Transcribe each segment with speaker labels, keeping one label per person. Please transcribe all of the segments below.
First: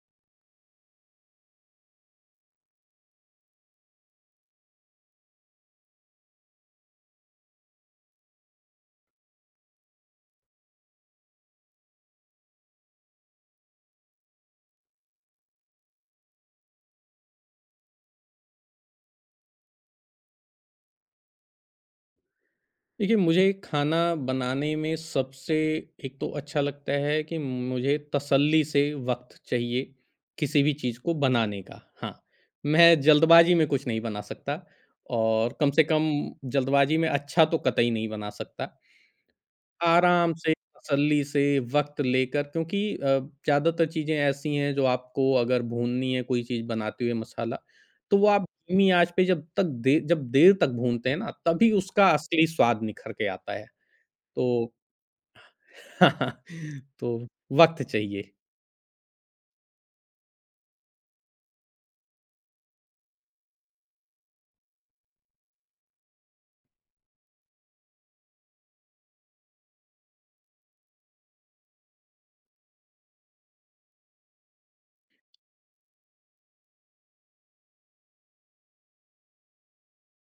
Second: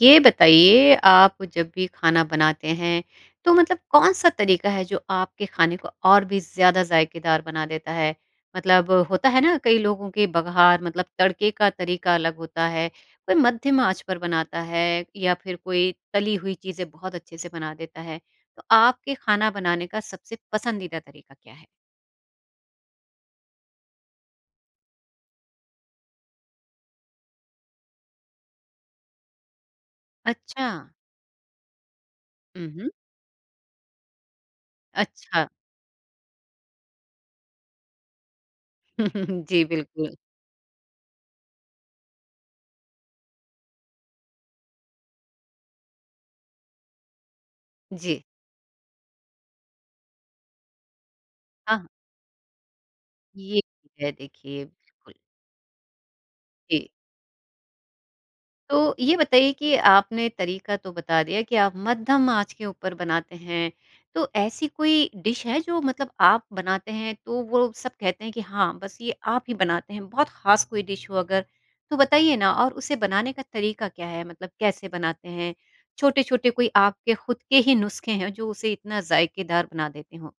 Speaker 1: ये बताइए आप जब भी ख़ाना बनाते हैं तो मतलब कौन-सा तरीक़ा है जो आपके ख़ाने को और भी ज़्यादा ज़ायकेदार बना देता है? मतलब होता है ना कई लोगों के बगार मतलब तड़के का तरीक़ा अलग होता है। कोई मध्यम आँच पर बनाता है या फ़िर कोई तली हुई चीज़ें बहुत अच्छे से बना देता है। तो आपके ख़ाना बनाने का सबसे पसंदीदा तरीक़ा क्या है?
Speaker 2: देखिए मुझे ख़ाना बनाने में सबसे एक तो अच्छा लगता है कि मुझे तसल्ली से वक़्त चाहिए। किसी भी
Speaker 1: अच्छा।
Speaker 2: चीज़ को बनाने का हाँ,
Speaker 1: हुँ, हुँ।
Speaker 2: मैं जल्दबाज़ी में कुछ नहीं बना सकता।
Speaker 1: अच्छा।
Speaker 2: और कम से कम जल्दबाज़ी में अच्छा तो कतई नहीं बना सकता।
Speaker 1: जी, बिल्कुल।
Speaker 2: आराम से, तसल्ली से वक़्त लेकर क्योंकि अ, ज़्यादातर चीज़ें ऐसी हैं जो आपको अगर भूननी है कोई चीज़ बनाते हुए मसाला। तो
Speaker 1: जी।
Speaker 2: वो आप धीमी आँच पे जब तक दे जब देर तक भूनते हैं ना, तभी
Speaker 1: हाँ।
Speaker 2: उसका असली स्वाद निखर के आता
Speaker 1: ये
Speaker 2: है।
Speaker 1: है देखिए।
Speaker 2: तो
Speaker 1: बिल्कुल। जी।
Speaker 2: तो वक़्त चाहिए।
Speaker 1: तो ये बताइए कि आपने तरीक़ा तो बता दिया कि आप मध्यम आँच के ऊपर बनाते हैं। तो ऐसी कोई डिश है जो मतलब आप बनाते हैं तो वो लोग सब कहते हैं कि हाँ बस ये आप ही बनाते हैं बहुत ख़ास कोई डिश हो अगर? तो बताइए ना और उसे बनाने का तरीक़ा क्या है? मतलब कैसे बनाते हैं? छोटे-छोटे कोई आपके ख़ुद के ही नुस्खे हैं, जो उसे इतना ज़ायकेदार बना देते हो।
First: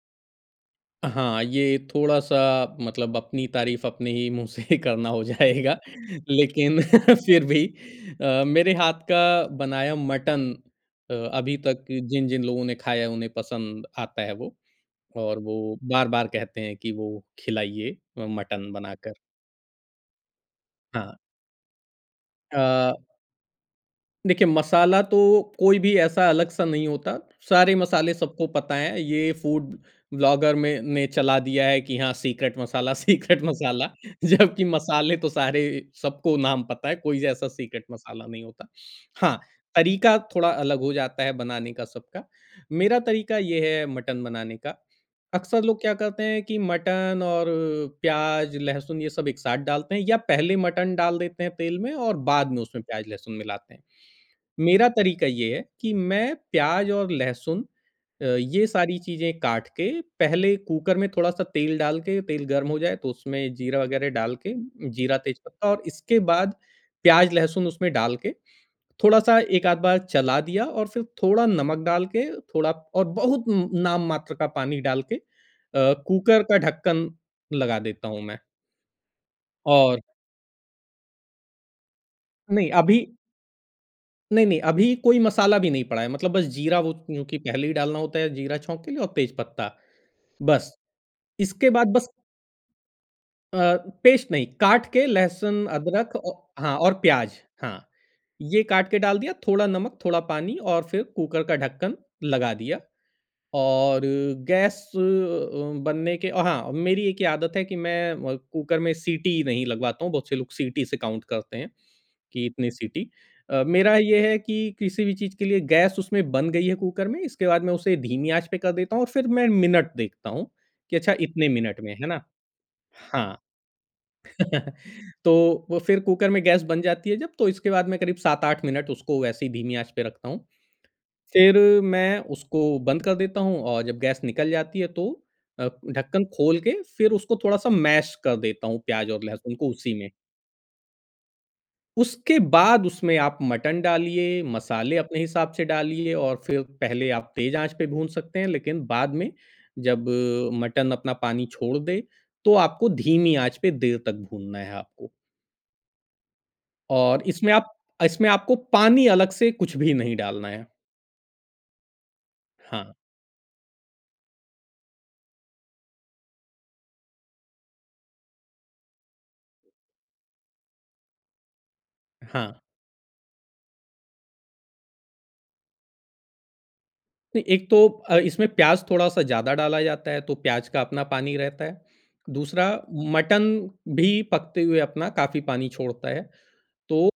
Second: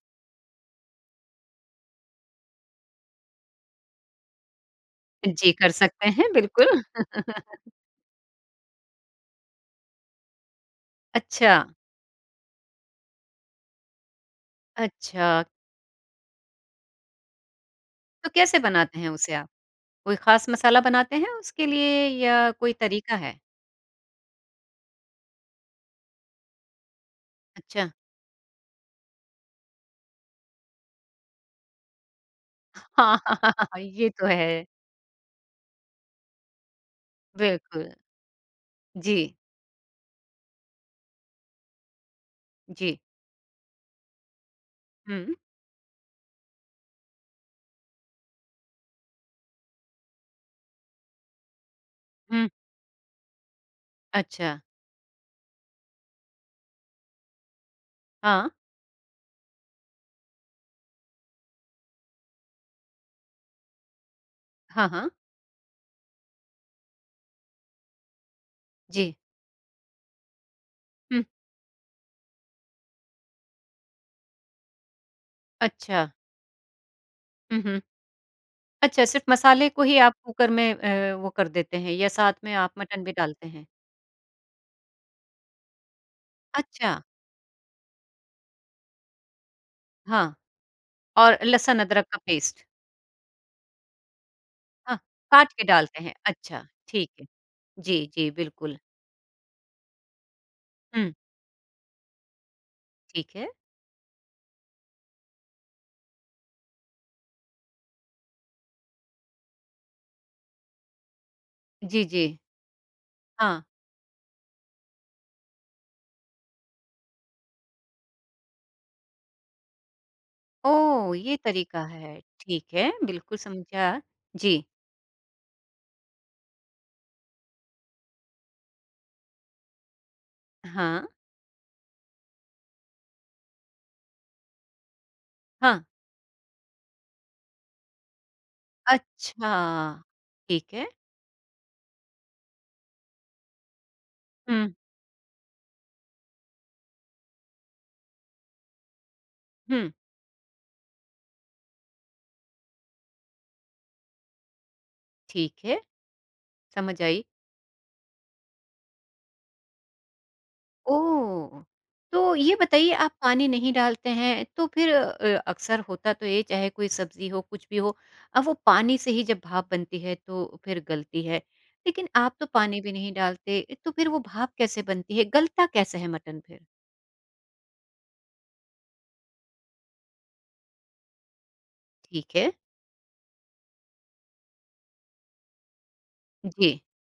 Speaker 2: हाँ, ये थोड़ा-सा मतलब अपनी तारीफ़ अपने ही मुँह से ही करना हो
Speaker 1: जी, कर
Speaker 2: जाएगा।
Speaker 1: सकते हैं,
Speaker 2: लेकिन
Speaker 1: बिल्कुल।
Speaker 2: फिर भी अ, मेरे हाथ का बनाया मटन अ, अभी
Speaker 1: अच्छा।
Speaker 2: तक जिन-जिन लोगों ने खाया है, उन्हें पसंद आता है वो, और
Speaker 1: अच्छा।
Speaker 2: वो बार-बार कहते हैं कि, "वो खिलाइए अ,
Speaker 1: तो कैसे
Speaker 2: मटन
Speaker 1: बनाते हैं
Speaker 2: बनाकर।"
Speaker 1: उसे आप? कोई खास मसाला
Speaker 2: हाँ।
Speaker 1: बनाते हैं उसके लिए या कोई
Speaker 2: अ
Speaker 1: तरीका है?
Speaker 2: देखिए, मसाला तो कोई भी ऐसा अलग-सा नहीं होता। सारे
Speaker 1: अच्छा।
Speaker 2: मसाले सबको पता हैं। ये फ़ूड व्लॉगर में ने चला दिया है कि हाँ, सीक्रेट मसाला,
Speaker 1: हाँ,
Speaker 2: सीक्रेट मसाला,
Speaker 1: ये तो
Speaker 2: जबकि
Speaker 1: है।
Speaker 2: मसाले तो सारे, सबको नाम पता है। कोई ऐसा सीक्रेट
Speaker 1: बिल्कुल।
Speaker 2: मसाला नहीं होता।
Speaker 1: जी।
Speaker 2: हाँ, तरीका थोड़ा अलग हो जाता है बनाने का, सबका।
Speaker 1: जी।
Speaker 2: मेरा तरीका ये है मटन बनाने का।
Speaker 1: हुँ।
Speaker 2: अक्सर लोग क्या करते हैं कि मटन और प्याज़, लहसुन, ये सब एक साथ डालते हैं या पहले ही मटन डाल देते हैं तेल में, और
Speaker 1: हुँ।
Speaker 2: बाद में उसमें प्याज़, लहसुन मिलाते हैं।
Speaker 1: अच्छा।
Speaker 2: मेरा तरीका ये है कि मैं प्याज़ और लहसुन अ,
Speaker 1: हाँ।
Speaker 2: ये सारी चीज़ें काट के, पहले कुकर में थोड़ा-सा तेल डाल के, तेल गर्म हो जाए, तो उसमें जीरा वगैरह डाल के,
Speaker 1: हाँ, हाँ।
Speaker 2: जीरा, तेज पत्ता, और इसके बाद प्याज़, लहसुन उसमें डाल के,
Speaker 1: जी।
Speaker 2: थोड़ा-सा एक-आध बार चला दिया और फिर
Speaker 1: हुँ।
Speaker 2: थोड़ा नमक डाल के, थोड़ा और बहुत उम उम, नाम मात्र का पानी डाल के अ,
Speaker 1: अच्छा।
Speaker 2: कुकर का ढक्कन
Speaker 1: हुँ,
Speaker 2: लगा
Speaker 1: हुँ।
Speaker 2: देता हूँ मैं।
Speaker 1: अच्छा, सिर्फ़ मसाले को ही
Speaker 2: और
Speaker 1: आप कुकर में अ, वो कर देते हैं, या साथ में
Speaker 2: नहीं,
Speaker 1: आप मटन भी
Speaker 2: अभी
Speaker 1: डालते हैं?
Speaker 2: नहीं, नहीं, अभी कोई मसाला भी नहीं पड़ा है। मतलब बस ज़ीरा वो
Speaker 1: अच्छा।
Speaker 2: क्योंकि पहले भी डालना होता है ज़ीरा छोंक के लिए और तेज पत्ता।
Speaker 1: हाँ।
Speaker 2: बस।
Speaker 1: और
Speaker 2: इसके
Speaker 1: लहसुन
Speaker 2: बाद
Speaker 1: अदरक
Speaker 2: बस
Speaker 1: का पेस्ट।
Speaker 2: अ, पेस्ट नहीं काट
Speaker 1: हाँ।
Speaker 2: के
Speaker 1: काट के
Speaker 2: लहसुन
Speaker 1: डालते हैं।
Speaker 2: अदरक औ
Speaker 1: अच्छा,
Speaker 2: हाँ और
Speaker 1: ठीक है।
Speaker 2: प्याज़ हाँ।
Speaker 1: जी, जी,
Speaker 2: ये
Speaker 1: बिल्कुल।
Speaker 2: काट के डाल दिया थोड़ा नमक थोड़ा पानी और फ़िर
Speaker 1: हुँ।
Speaker 2: कुकर का ढक्कन लगा दिया।
Speaker 1: ठीक है।
Speaker 2: और गैस अ, बनने के हाँ, मेरी एक ये आदत है कि मैं अ, कुकर में सीटी नहीं लगवाता हूँ। बहुत से लोग सीटी से काउंट करते हैं
Speaker 1: जी, जी।
Speaker 2: कि इतनी सीटी।
Speaker 1: हाँ।
Speaker 2: अ, मेरा ये है कि किसी भी चीज़ के लिए गैस उसमें बन गई है कुकर में, इसके बाद मैं उसे धीमी आँच पे कर देता हूँ और फ़िर मैं मिनट देखता हूँ कि
Speaker 1: ओह!
Speaker 2: अच्छा
Speaker 1: ये
Speaker 2: इतने मिनट
Speaker 1: तरीक़ा
Speaker 2: में है
Speaker 1: है।
Speaker 2: ना?
Speaker 1: ठीक है, बिल्कुल
Speaker 2: हाँ।
Speaker 1: समझा। जी।
Speaker 2: तो वो फ़िर कुकर में गैस बन जाती है जब तो इसके बाद मैं करीब 7-8 मिनट उसको वैसे ही धीमी आँच पे रखता हूँ।
Speaker 1: हाँ।
Speaker 2: फ़िर मैं उसको बंद कर देता हूँ और जब गैस निकल जाती है तो अ,
Speaker 1: हाँ।
Speaker 2: ढक्कन खोल के फ़िर उसको थोड़ा-सा मैश कर देता हूँ प्याज़ और
Speaker 1: अच्छा।
Speaker 2: लहसुन को उसी में।
Speaker 1: ठीक है।
Speaker 2: उसके बाद उसमें आप मटन डालिए,
Speaker 1: हुँ।
Speaker 2: मसाले अपने हिसाब से डालिए और फ़िर पहले आप तेज़ आँच पे भून सकते हैं। लेक़िन बाद में
Speaker 1: हुँ।
Speaker 2: जब मटन अपना पानी छोड़ दे तो आपको धीमी आँच पे देर तक भूनना है आपको।
Speaker 1: ठीक है। समझ
Speaker 2: और
Speaker 1: आई।
Speaker 2: इसमें आप अ, इसमें आपको पानी अलग से कुछ भी नहीं डालना है।
Speaker 1: ओह! तो ये बताइए
Speaker 2: हाँ।
Speaker 1: आप पानी नहीं डालते हैं तो फ़िर अ अ, अक्सर होता तो ये चाहे कोई सब्ज़ी हो कुछ भी हो अ, वो पानी से ही जब भाप बनती है तो फ़िर गलती है। लेक़िन आप तो
Speaker 2: हाँ।
Speaker 1: पानी भी नहीं डालते तो फ़िर वो भाप कैसे बनती है? गलता कैसा है मटन फ़िर?
Speaker 2: नहीं, एक तो अ, इसमें प्याज़ थोड़ा-सा ज़्यादा डाला जाता है तो प्याज़ का अपना पानी रहता है।
Speaker 1: ठीक है।
Speaker 2: दूसरा उ मटन भी पकते हुए अपना काफ़ी पानी छोड़ता है
Speaker 1: जी।
Speaker 2: तो,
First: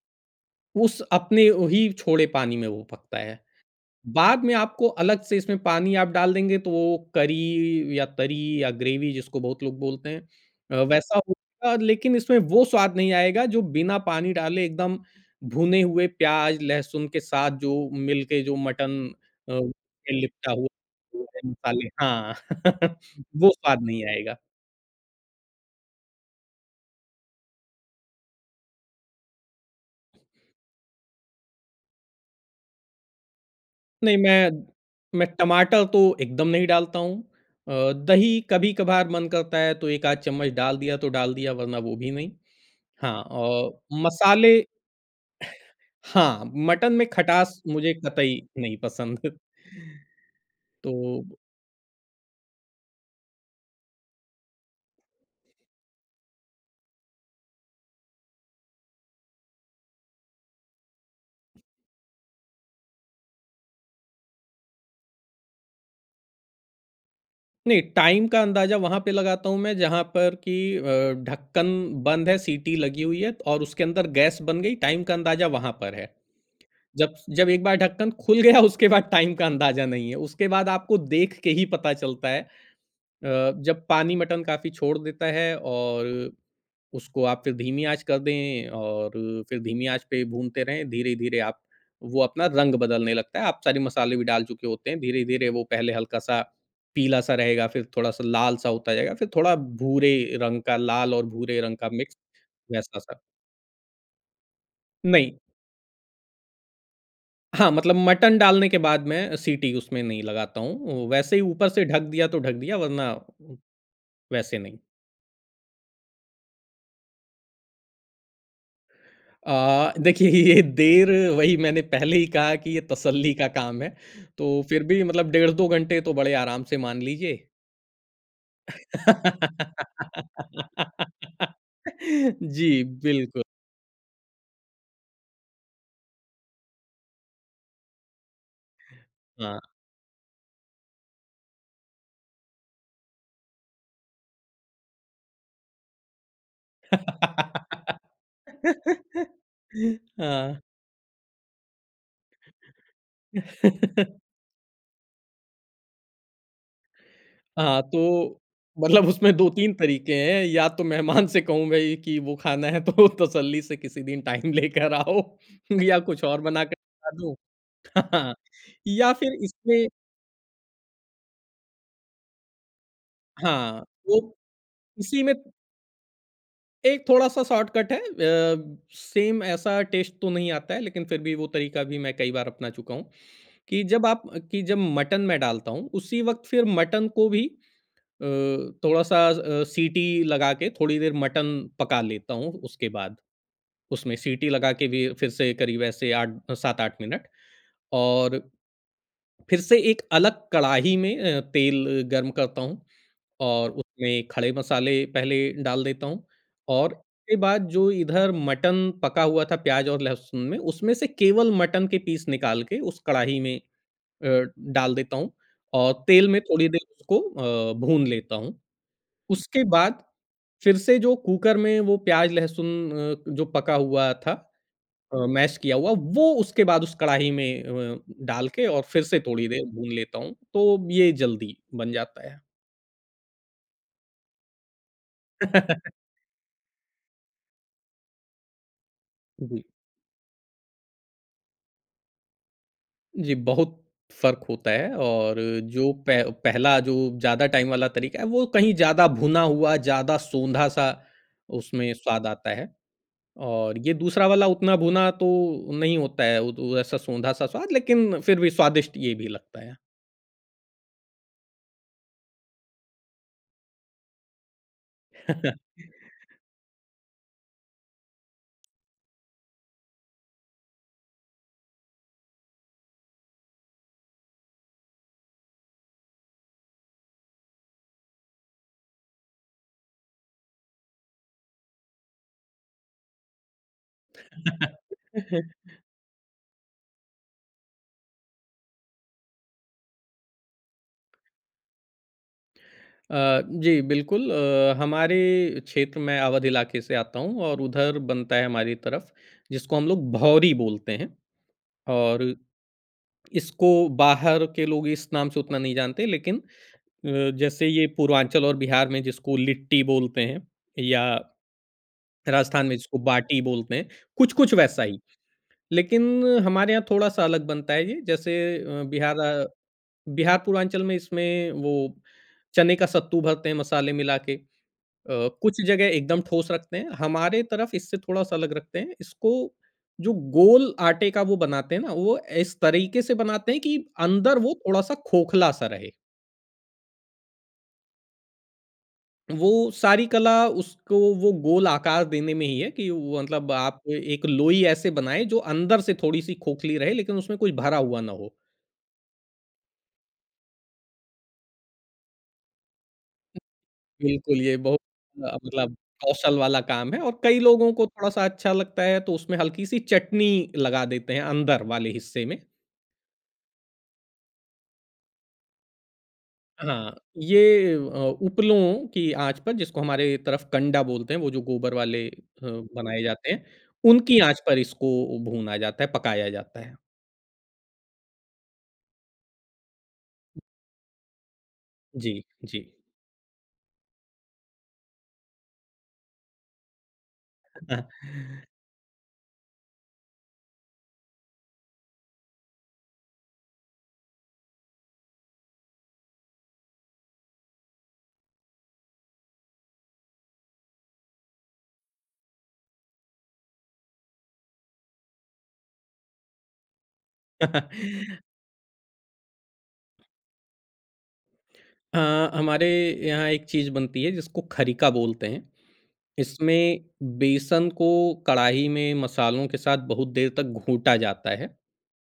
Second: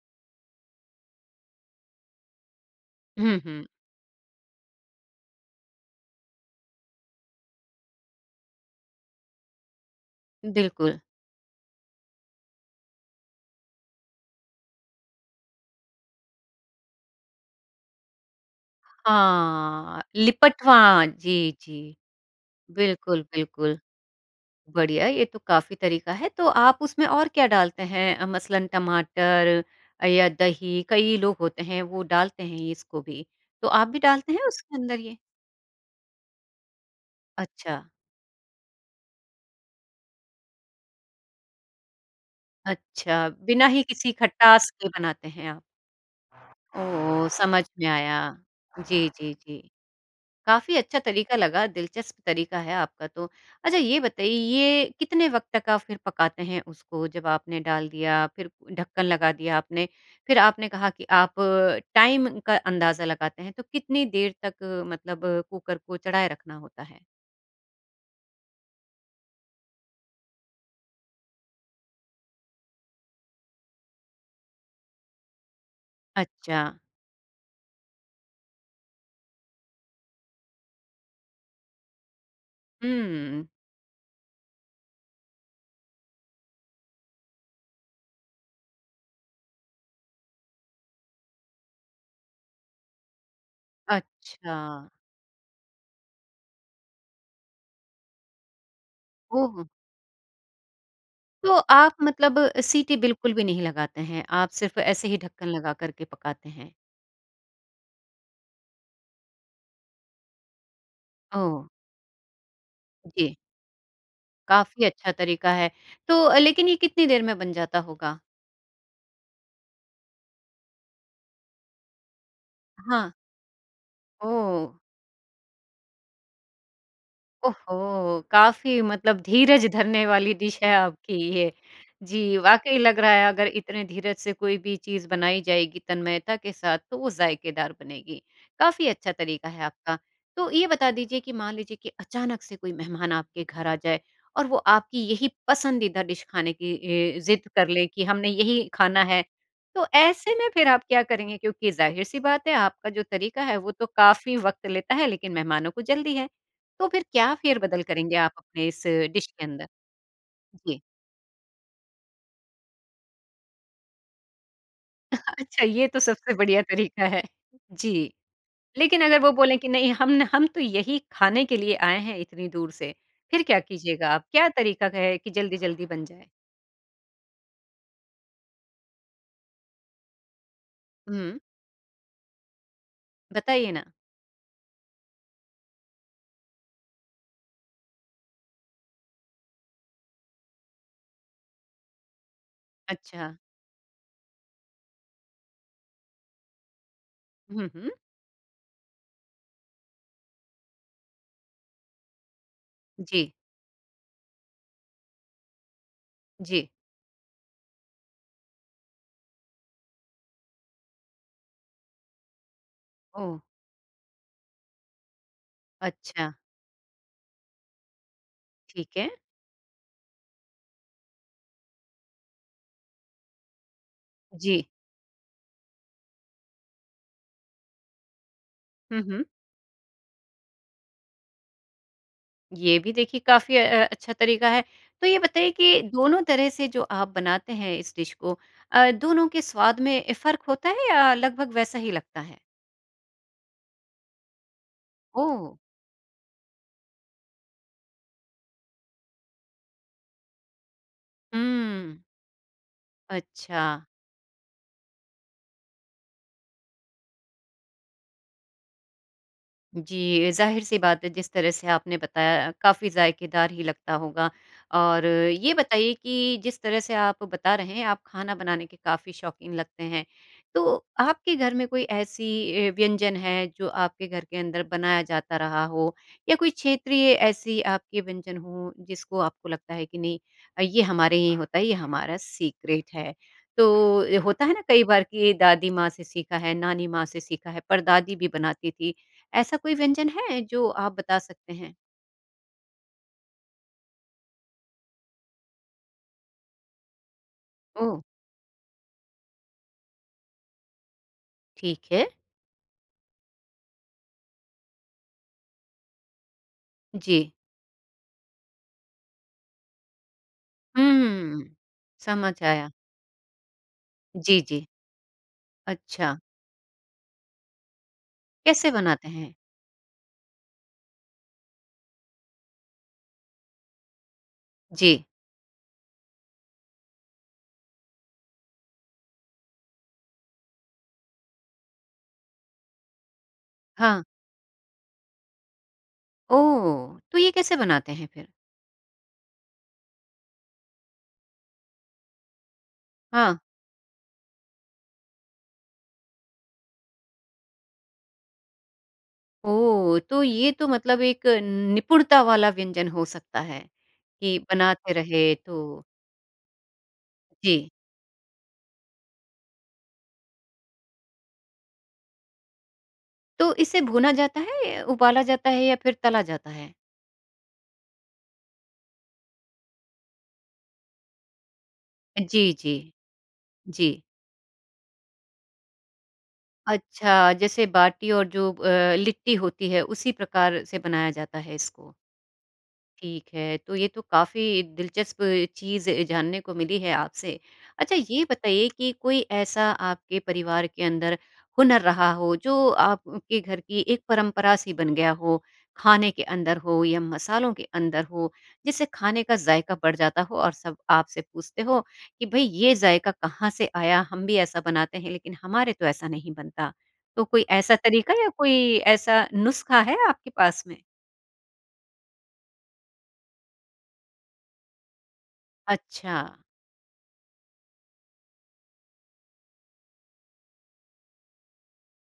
Speaker 2: उस अपने वही छोड़े पानी में वो पकता है।
Speaker 1: हुँ, हुँ।
Speaker 2: बाद में आपको अलग से इसमें पानी आप डाल देंगे तो वो करी या तरी या ग्रेवी जिसको बहुत लोग बोलते हैं। अ,
Speaker 1: बिल्कुल।।
Speaker 2: वैसा होगा लेक़िन इसमें वो स्वाद नहीं आएगा जो बिना पानी डाले एकदम भुने हुए प्याज़, लहसुन के साथ जो मिल के जो मटन अ,
Speaker 1: हाँ,
Speaker 2: में लिपटा हुआ
Speaker 1: लिपटवा
Speaker 2: वो हैं
Speaker 1: जी,
Speaker 2: मसालें
Speaker 1: जी।
Speaker 2: हाँ।
Speaker 1: बिल्कुल,
Speaker 2: वो
Speaker 1: बिल्कुल।
Speaker 2: स्वाद नहीं आएगा।
Speaker 1: बढ़िया ये तो काफ़ी तरीक़ा है तो आप उसमें और क्या डालते हैं? अ, मसलन टमाटर अ, या दही, कई लोग होते हैं वो डालते हैं इसको भी। तो आप भी
Speaker 2: नहीं
Speaker 1: डालते हैं
Speaker 2: मैं,
Speaker 1: उसके अंदर ये?
Speaker 2: मैं टमाटर तो एकदम नहीं डालता हूँ।
Speaker 1: अच्छा।
Speaker 2: अ, दही कभी-कभार मन करता है तो एक-आध चम्मच डाल दिया तो डाल दिया वरना वो भी नहीं। हाँ
Speaker 1: अच्छा, बिना
Speaker 2: और
Speaker 1: ही किसी
Speaker 2: मसाले
Speaker 1: खटास के बनाते हैं आप।
Speaker 2: हाँ, मटन में
Speaker 1: ओह!
Speaker 2: खटास
Speaker 1: समझ में
Speaker 2: मुझे
Speaker 1: आया।
Speaker 2: कतई नहीं
Speaker 1: जी,
Speaker 2: पसंद।
Speaker 1: जी, जी। काफ़ी
Speaker 2: तो
Speaker 1: अच्छा तरीक़ा लगा, दिलचस्प तरीक़ा है आपका तो। अच्छा ये बताइए ये कितने वक़्त तक आप फ़िर पकाते हैं उसको जब आपने डाल दिया, फ़िर ढक्कन लगा दिया आपने फ़िर आपने कहा कि आप टाइम का अंदाज़ा लगाते हैं तो कितनी देर तक मतलब कुकर को चढ़ाया रखना होता है?
Speaker 2: नहीं, टाइम का अंदाज़ा वहाँ पे लगाता हूँ मैं जहाँ पर कि अ, ढक्कन बंद है, सीटी लगी हुई है और उसके अंदर गैस बन गई, टाइम का अंदाज़ा वहाँ पर है।
Speaker 1: अच्छा।
Speaker 2: जब जब एक बार ढक्कन खुल गया, उसके बाद टाइम का अंदाज़ा नहीं है, उसके बाद आपको देख के ही पता चलता है। अ,
Speaker 1: हुँ।
Speaker 2: जब पानी मटन काफ़ी छोड़ देता है, और उसको आप फिर धीमी आँच कर दें और फिर धीमी आँच पे भूनते रहें, धीरे-धीरे आप वो अपना रंग बदलने लगता है, आप सारी मसाले भी डाल चुके
Speaker 1: अच्छा।
Speaker 2: होते हैं। धीरे-धीरे, वो पहले हल्का-सा पीला-सा रहेगा, फिर थोड़ा-सा लाल-सा होता जाएगा, फिर थोड़ा
Speaker 1: ओहो!
Speaker 2: भूरे रंग का, लाल और
Speaker 1: तो,
Speaker 2: भूरे रंग का
Speaker 1: आप
Speaker 2: मिक्स,
Speaker 1: मतलब सीटी
Speaker 2: वैसा-सा।
Speaker 1: बिल्कुल भी नहीं लगाते हैं, आप सिर्फ़ ऐसे ही
Speaker 2: नहीं।
Speaker 1: ढक्कन लगा कर के पकाते हैं।
Speaker 2: हाँ, मतलब मटन डालने के बाद मैं सीटी उसमें नहीं लगाता हूँ, वैसे ही
Speaker 1: ओह।
Speaker 2: ऊपर से ढक दिया तो ढक दिया वरना,
Speaker 1: जी।
Speaker 2: वैसे नहीं।
Speaker 1: काफ़ी अच्छा तरीका है। तो अ, लेकिन ये कितनी देर में बन जाता होगा?
Speaker 2: अ, देखिए, ये देर, वही मैंने पहले ही कहा कि ये
Speaker 1: हाँ।
Speaker 2: तसल्ली का काम है, तो
Speaker 1: ओह!
Speaker 2: फिर भी मतलब डेढ़ 2 घंटे तो बड़े आराम से मान लीजिए।
Speaker 1: ओहो! काफ़ी मतलब धीरज धरने वाली डिश है आपकी ये। जी, वाक़ई
Speaker 2: जी,
Speaker 1: लग रहा है
Speaker 2: बिल्कु
Speaker 1: अगर इतने धीरज से कोई भी चीज़ बनाई जाएगी तन्मयता के साथ, तो वो ज़ायकेदार बनेगी, काफ़ी अच्छा तरीका
Speaker 2: हाँ।
Speaker 1: है आपका। तो ये बता दीजिए कि मान लीजिए कि अचानक से कोई मेहमान आपके घर आ जाए, और वो आपकी यही पसंदीदा डिश खाने की ए ज़िद कर लें कि, "हमने यही खाना है।" तो ऐसे में
Speaker 2: हाँ।
Speaker 1: फिर आप क्या करेंगे? क्योंकि ज़ाहिर-सी बात है आपका जो तरीका है वो तो काफ़ी वक़्त लेता है लेकिन मेहमानों को जल्दी है। तो फिर क्या फेर-बदल
Speaker 2: हाँ,
Speaker 1: करेंगे आप
Speaker 2: तो
Speaker 1: अपने इस
Speaker 2: मतलब
Speaker 1: डिश
Speaker 2: उसमें
Speaker 1: के
Speaker 2: दो
Speaker 1: अंदर?
Speaker 2: तीन तरीके हैं, या
Speaker 1: जी।
Speaker 2: तो मेहमान से कहूँगा ये कि, "वो खाना है, तो तसल्ली से किसी दिन टाइम लेकर आओ,
Speaker 1: अच्छा, ये तो
Speaker 2: या कुछ
Speaker 1: सबसे
Speaker 2: और
Speaker 1: बढ़िया
Speaker 2: बना कर
Speaker 1: तरीका
Speaker 2: [unintelligible]
Speaker 1: है।
Speaker 2: दूँ?"
Speaker 1: जी। लेकिन
Speaker 2: या
Speaker 1: अगर वो
Speaker 2: फिर
Speaker 1: बोलें कि,
Speaker 2: इसमें
Speaker 1: "नहीं, हम न हम तो यही खाने के लिए आए हैं, इतनी दूर से।" फिर क्या
Speaker 2: हाँ,
Speaker 1: कीजिएगा? अब
Speaker 2: वो
Speaker 1: क्या तरीका का है
Speaker 2: इसी
Speaker 1: कि
Speaker 2: में
Speaker 1: जल्दी-जल्दी बन जाए?
Speaker 2: एक थोड़ा-सा शॉर्टकट है अ, सेम ऐसा टेस्ट तो नहीं आता है लेकिन फिर भी
Speaker 1: हुँ।
Speaker 2: वो तरीका भी मैं कई बार अपना चुका हूँ।
Speaker 1: बताइए
Speaker 2: कि
Speaker 1: ना।
Speaker 2: जब आप कि जब मटन मैं डालता हूँ, उसी वक़्त फिर मटन को भी अ, थोड़ा-सा अ, सीटी लगा के थोड़ी देर मटन पका लेता हूँ उसके बाद,
Speaker 1: अच्छा।
Speaker 2: उसमें सीटी लगा के भी फिर से करीब ऐसे 8 7-8 मिनट।
Speaker 1: हुँ, हुँ।
Speaker 2: और फिर से एक अलग कड़ाही में अ, तेल गर्म करता हूँ
Speaker 1: जी।।
Speaker 2: और उसमें खड़े मसाले पहले डाल देता हूँ
Speaker 1: जी।
Speaker 2: और के बाद जो इधर मटन पका हुआ था प्याज़ और लहसुन में, उसमें से केवल मटन के पीस निकाल के उस
Speaker 1: ओह!
Speaker 2: कढ़ाही में अ, डाल देता हूँ औ तेल
Speaker 1: अच्छा।
Speaker 2: में थोड़ी देर उसको अ, भून लेता हूँ।
Speaker 1: ठीक है।
Speaker 2: उसके बाद फिर से जो कुकर में वो प्याज़-लहसुन अ, जो पका हुआ था
Speaker 1: जी।
Speaker 2: अ, मैश किया हुआ, वो उसके बाद उस कड़ाही में अ, डाल के और
Speaker 1: हुँ,
Speaker 2: फिर से
Speaker 1: हुँ।
Speaker 2: थोड़ी देर भून लेता हूँ, तो ये जल्दी बन जाता है।
Speaker 1: ये भी देखिए काफ़ी अ, अच्छा तरीका है। तो ये बताइए कि दोनों तरह से जो आप बनाते हैं इस डिश को अ, दोनों के
Speaker 2: जी।
Speaker 1: स्वाद में फ़र्क होता है या लगभग वैसा ही लगता है?
Speaker 2: जी बहुत। फ़र्क होता है और
Speaker 1: ओह!।
Speaker 2: जो पै पहला जो ज़्यादा टाइम वाला तरीका है, वो कहीं ज़्यादा भुना हुआ, ज़्यादा सोंधा-सा, उसमें
Speaker 1: हुँ।
Speaker 2: स्वाद आता है। और
Speaker 1: अच्छा।
Speaker 2: ये दूसरा वाला उतना भुना तो नहीं होता है, वो तो ऐसा सोंधा-सा स्वाद लेकिन फिर भी स्वादिष्ट ये भी लगता है।
Speaker 1: जी, ज़ाहिर सी बात है जिस तरह से आपने बताया काफ़ी ज़ायकेदार ही लगता होगा और ये बताइए कि जिस तरह से आप बता रहे हैं, आप खाना बनाने के काफ़ी शौक़ीन लगते हैं। तो आपके घर में कोई ऐसी ऐ व्यंजन है जो आपके घर के अंदर बनाया जाता रहा हो, या कोई क्षेत्रीय ऐसी आपके व्यंजन हो जिसको आपको लगता है कि नहीं अ, ये हमारे ही होता है, ये हमारा सीक्रेट है? तो अ, होता है ना, कई बार की दादी माँ से सीखा है, नानी माँ से सीखा है, पर-दादी भी बनाती थी। ऐसा कोई व्यंजन है? जो आप बता सकते हैं?
Speaker 2: अ, जी, बिल्कुल। अ, हमारे क्षेत्र मैं अवध इलाके से आता हूँ और उधर
Speaker 1: ओह!
Speaker 2: बनता है हमारी तरफ, जिसको हम लोग भौरी बोलते हैं।
Speaker 1: ठीक है।
Speaker 2: और इसको बाहर के लोग इस नाम से उतना नहीं जानते, लेकिन अ,
Speaker 1: जी।
Speaker 2: जैसे ये पूर्वांचल और बिहार में जिसको लिट्टी बोलते हैं या
Speaker 1: हुँ। समझ
Speaker 2: राजस्थान
Speaker 1: आया।
Speaker 2: में जिसको बाटी बोलते हैं,
Speaker 1: जी,
Speaker 2: कुछ-कुछ
Speaker 1: जी।
Speaker 2: वैसा ही। लेकिन
Speaker 1: अच्छा।
Speaker 2: हमारे यहाँ थोड़ा-सा अलग बनता है ये, जैसे
Speaker 1: कैसे
Speaker 2: अ,
Speaker 1: बनाते
Speaker 2: बिहार
Speaker 1: हैं?
Speaker 2: अ, बिहार पूर्वांचल में इसमें वो चने का सत्तू भरते हैं मसाले मिला के। अ,
Speaker 1: जी।
Speaker 2: कुछ जगह एकदम ठोस रखते हैं, हमारे तरफ इससे थोड़ा-सा अलग रखते हैं, इसको जो गोल आटे का वो बनाते हैं ना वो इस तरीके से बनाते हैं कि
Speaker 1: हाँ।
Speaker 2: अंदर वो थोड़ा-सा खोखला-सा रहे।
Speaker 1: ओह! तो ये कैसे बनाते हैं फिर?
Speaker 2: वो, सारी कला उसको वो गोल आकार देने में ही है कि वो
Speaker 1: हाँ।
Speaker 2: मतलब आपको एक लोई ऐसे बनाएँ जो अंदर से थोड़ी-सी खोखली रहे लेकिन उसमें कुछ भरा हुआ ना हो।
Speaker 1: ओह! तो ये तो मतलब एक न निपुणता वाला व्यंजन हो सकता है, कि
Speaker 2: बिल्कुल ये बहुत
Speaker 1: बनाते रहे
Speaker 2: अ, मतलब
Speaker 1: तो
Speaker 2: कौशल वाला काम है और कई
Speaker 1: जी।
Speaker 2: लोगों को थोड़ा-सा अच्छा लगता है तो उसमें हल्की-सी चटनी लगा देते हैं अंदर वाले हिस्से में।
Speaker 1: तो इसे भुना जाता है, उबाला जाता है या फिर तला जाता है?
Speaker 2: हाँ। ये अ, उपलों की आँच पर जिसको हमारे तरफ कंडा बोलते हैं वो जो गोबर वाले अ,
Speaker 1: जी, जी।
Speaker 2: बनाए जाते हैं,
Speaker 1: जी।
Speaker 2: उनकी आँच पर इसको भूना जाता है, पकाया जाता है।
Speaker 1: अच्छा जैसे बाटी और जो अ, लिट्टी होती है उसी प्रकार से बनाया जाता है इसको।
Speaker 2: जी, जी।
Speaker 1: ठीक है। तो ये तो काफ़ी दिलचस्प चीज़ अ, जानने को मिली है आपसे। अच्छा ये बताइए कि कोई ऐसा आपके परिवार के अंदर हुनर रहा हो, जो आपके घर की एक परंपरा-सी बन गया हो? खाने के अंदर हो या मसालों के अंदर हो, जिससे खाने का ज़ायका बढ़ जाता हो और सब आपसे पूछते हो, "कि भई ये ज़ायका कहाँ से आया हम भी ऐसा बनाते हैं लेकिन हमारे तो ऐसा नहीं बनता।" तो कोई ऐसा तरीका या कोई ऐसा नुस्खा है आपके पास में?
Speaker 2: अ, हमारे यहाँ एक चीज़ बनती है जिसको खरीका बोलते हैं,
Speaker 1: अच्छा।
Speaker 2: इसमें बेसन को कढ़ाही में मसालों के साथ बहुत देर तक घूँटा जाता है। अ,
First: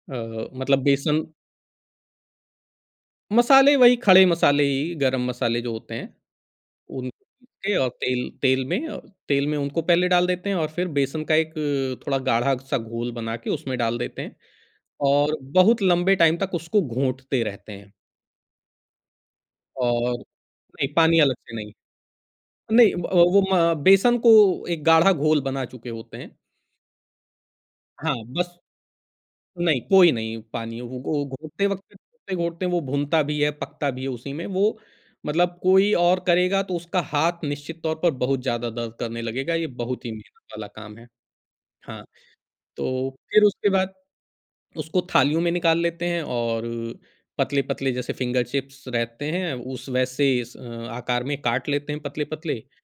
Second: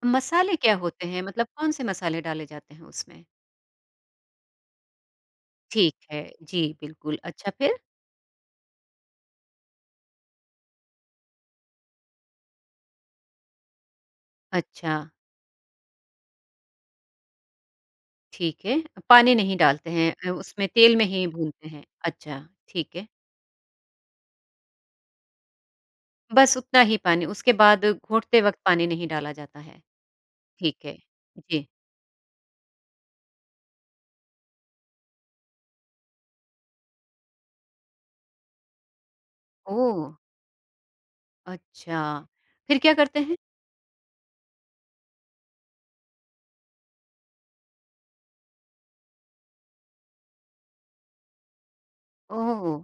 Speaker 1: मसाले क्या
Speaker 2: मतलब
Speaker 1: होते हैं?
Speaker 2: बेसन
Speaker 1: मतलब कौन से मसाले डाले जाते हैं उसमें?
Speaker 2: मसाले वही खड़े मसाले ही, गरम मसाले जो
Speaker 1: ठीक
Speaker 2: होते हैं।
Speaker 1: है, जी बिल्कुल,
Speaker 2: [unintelligible]
Speaker 1: अच्छा फिर?
Speaker 2: और तेल तेल में अ, तेल में उनको पहले डाल देते हैं और फिर बेसन का एक थोड़ा गाढ़ा-सा घोल बना के उसमें डाल देते हैं।
Speaker 1: अच्छा।
Speaker 2: और बहुत लंबे टाइम तक उसको घूँटते रहते हैं।
Speaker 1: ठीक है। पानी नहीं डालते हैं
Speaker 2: और
Speaker 1: अ, उसमें
Speaker 2: नहीं
Speaker 1: तेल में
Speaker 2: पानी
Speaker 1: ही
Speaker 2: अलग से
Speaker 1: भूनते
Speaker 2: नहीं।
Speaker 1: हैं। अच्छा,
Speaker 2: नहीं
Speaker 1: ठीक
Speaker 2: अ,
Speaker 1: है।
Speaker 2: वो म बेसन को एक गाढ़ा घोल बना चुके होते हैं।
Speaker 1: बस उतना ही पानी, उसके बाद
Speaker 2: हाँ,
Speaker 1: घोंटते
Speaker 2: बस
Speaker 1: वक़्त पानी नहीं डाला जाता है।
Speaker 2: नहीं, कोई नहीं
Speaker 1: ठीक
Speaker 2: पानी
Speaker 1: है,
Speaker 2: वो गो घोंटते
Speaker 1: जी।
Speaker 2: वक़्त, घोंटते-घोंटते वो भुनता भी है, पकता भी है उसी में वो मतलब कोई और करेगा तो उसका हाथ निश्चित तौर पर बहुत ज़्यादा दर्द करने लगेगा, ये बहुत ही
Speaker 1: ओह!।
Speaker 2: मेहनत वाला काम है। हाँ।
Speaker 1: अच्छा। फिर क्या
Speaker 2: तो
Speaker 1: करते हैं?
Speaker 2: फिर उसके बाद उसको थालियों में निकाल लेते हैं और अ, पतले-पतले जैसे फ़िंगर चिप्स रहते हैं उस वैसे अस अ, आकार में काट लेते हैं पतले-पतले।
Speaker 1: ओह!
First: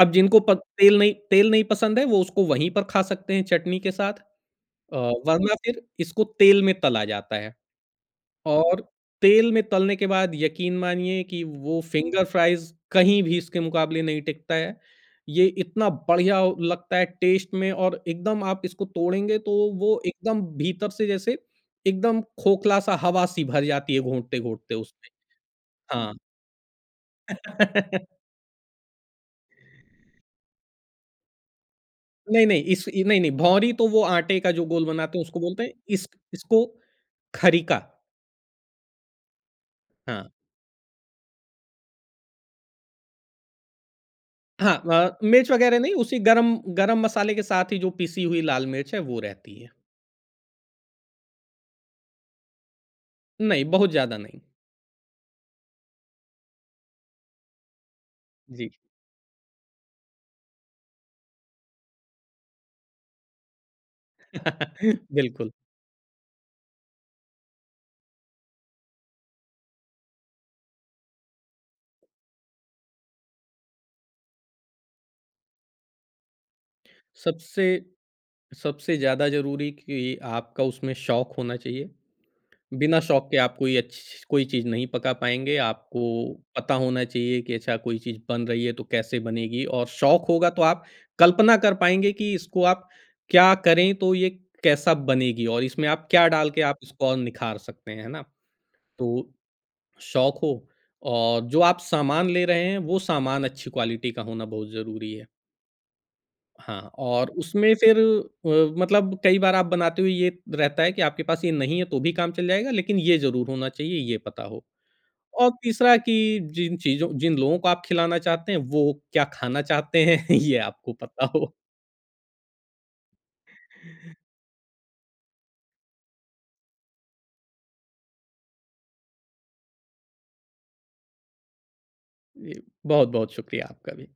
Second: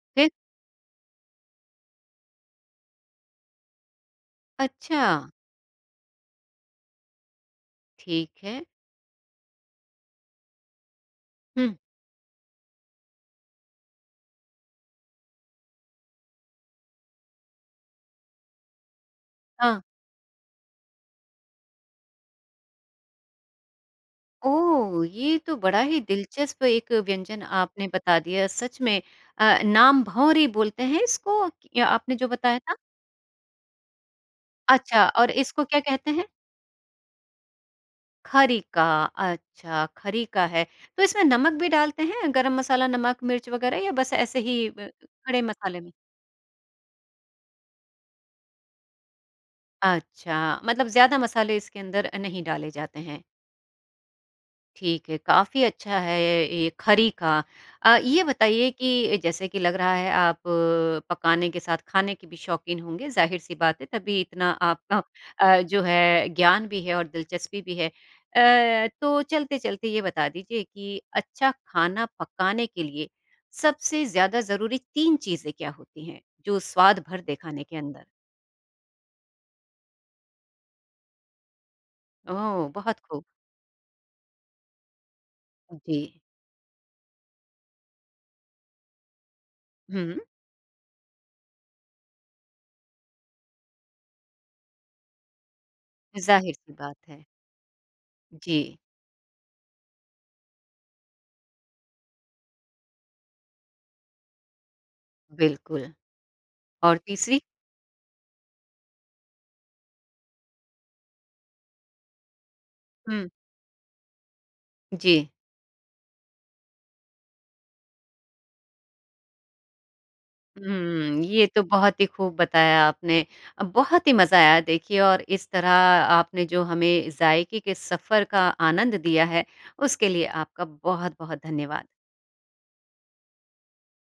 Speaker 2: अब
Speaker 1: फिर?
Speaker 2: जिनको पत तेल नहीं तेल नहीं पसंद है वो उसको वहीं पर खा सकते हैं चटनी के साथ अ,
Speaker 1: अच्छा।
Speaker 2: वरना फिर इसको तेल में तला जाता है।
Speaker 1: ठीक है।
Speaker 2: और तेल में तलने के बाद यकीन मानिए कि
Speaker 1: हुँ।
Speaker 2: वो फ़िंगर फ्राइज़ कहीं भी इसके मुक़ाबले नहीं टिकता है, ये इतना बढ़िया लगता है टेस्ट में और एकदम आप इसको तोड़ेंगे तो
Speaker 1: हाँ।
Speaker 2: वो एकदम भीतर से जैसे एकदम खोखला-सा हवा-सी भर जाती है घूँटते-घूँटते
Speaker 1: ओह!
Speaker 2: उसमें।
Speaker 1: ये तो बड़ा ही
Speaker 2: हाँ।
Speaker 1: दिलचस्प एक व्यंजन आपने बता दिया सच में अ, नाम भँवरी बोलते हैं इसको आपने जो
Speaker 2: नहीं,
Speaker 1: बताया
Speaker 2: नहीं
Speaker 1: था।
Speaker 2: इस इ नहीं, नहीं भँवरी तो वो आटे का जो गोल
Speaker 1: अच्छा
Speaker 2: बनाते हैं
Speaker 1: और
Speaker 2: उसको बोलते
Speaker 1: इसको
Speaker 2: हैं,
Speaker 1: क्या
Speaker 2: इस
Speaker 1: कहते हैं?
Speaker 2: इसको खरीका।
Speaker 1: खरीका, अच्छा,
Speaker 2: हाँ।
Speaker 1: खरीका है। तो इसमें नमक भी डालते हैं, गरम मसाला, नमक, मिर्च वगैरह या बस ऐसे ही
Speaker 2: हाँ
Speaker 1: ब
Speaker 2: अ,
Speaker 1: खड़े
Speaker 2: मिर्च वगैरह
Speaker 1: मसाले में?
Speaker 2: नहीं, उसी गरम गरम मसाले के साथ ही, जो पीसी हुई लाल मिर्च है, वो रहती है।
Speaker 1: अच्छा, मतलब ज़्यादा मसाले इसके अंदर अ, नहीं डाले जाते हैं।
Speaker 2: नहीं, बहुत ज़्यादा नहीं।
Speaker 1: ठीक है, काफ़ी अच्छा है ये खरीका अ, ये बताइए
Speaker 2: जी।
Speaker 1: कि जैसे कि लग रहा है, आप पकाने के साथ खाने के भी शौक़ीन होंगे, ज़ाहिर-सी बात है, तभी इतना आपका
Speaker 2: बिल्कुल।
Speaker 1: अ, जो है, ज्ञान भी है और दिलचस्पी भी है। अ, तो चलते-चलते, ये बता दीजिए कि अच्छा खाना पकाने के लिए, सबसे ज़्यादा ज़रूरी 3 चीज़ें क्या होती हैं, जो स्वाद भरदें खाने
Speaker 2: सबसे
Speaker 1: के अंदर?
Speaker 2: सबसे ज़्यादा ज़रूरी कि आपका उसमें शौक होना चाहिए,
Speaker 1: ओह!
Speaker 2: बिना
Speaker 1: बहुत खूब।
Speaker 2: शौक के आप कोई अच्छी छी कोई चीज़ नहीं पका पाएँगे, आपको
Speaker 1: जी।
Speaker 2: पता होना चाहिए कि अच्छा, कोई चीज़ बन रही है, तो कैसे बनेगी और
Speaker 1: हुँ।
Speaker 2: शौक होगा, तो आप कल्पना कर पाएँगे कि इसको आप क्या करें तो ये कैसा बनेगी और इसमें आप क्या डाल के,
Speaker 1: ज़ाहिर-सी
Speaker 2: आप
Speaker 1: बात
Speaker 2: इसको और
Speaker 1: है।
Speaker 2: निखार सकते हैं, है ना?
Speaker 1: जी।
Speaker 2: तो शौक हो और जो आप सामान ले रहे हैं, वो सामान अच्छी क्वालिटी का होना बहुत ज़रूरी है।
Speaker 1: बिल्कुल।
Speaker 2: हाँ,
Speaker 1: और
Speaker 2: और
Speaker 1: तीसरी?
Speaker 2: उसमें फिर अ, मतलब कई बार आप बनाते हुए ये रहता है कि आपके पास ये नहीं है तो भी काम चल जाएगा लेकिन ये
Speaker 1: हुँ।
Speaker 2: ज़रूर होना चाहिए, ये पता हो।
Speaker 1: जी।
Speaker 2: और तीसरा कि जिन चीज़ों जिन लोगों को आप खिलाना चाहते हैं, वो क्या खाना चाहते हैं, ये आपको
Speaker 1: हुँ,
Speaker 2: पता
Speaker 1: ये
Speaker 2: हो।
Speaker 1: तो बहुत ही खूब बताया आपने। अ, बहुत ही मज़ा आया देखिए और इस तरह आपने जो हमें ज़ायके के सफ़र का आनंद दिया है, उसके लिए आपका बहुत-बहुत धन्यवाद।
Speaker 2: जी, बहुत-बहुत शुक्रिया आपका भी।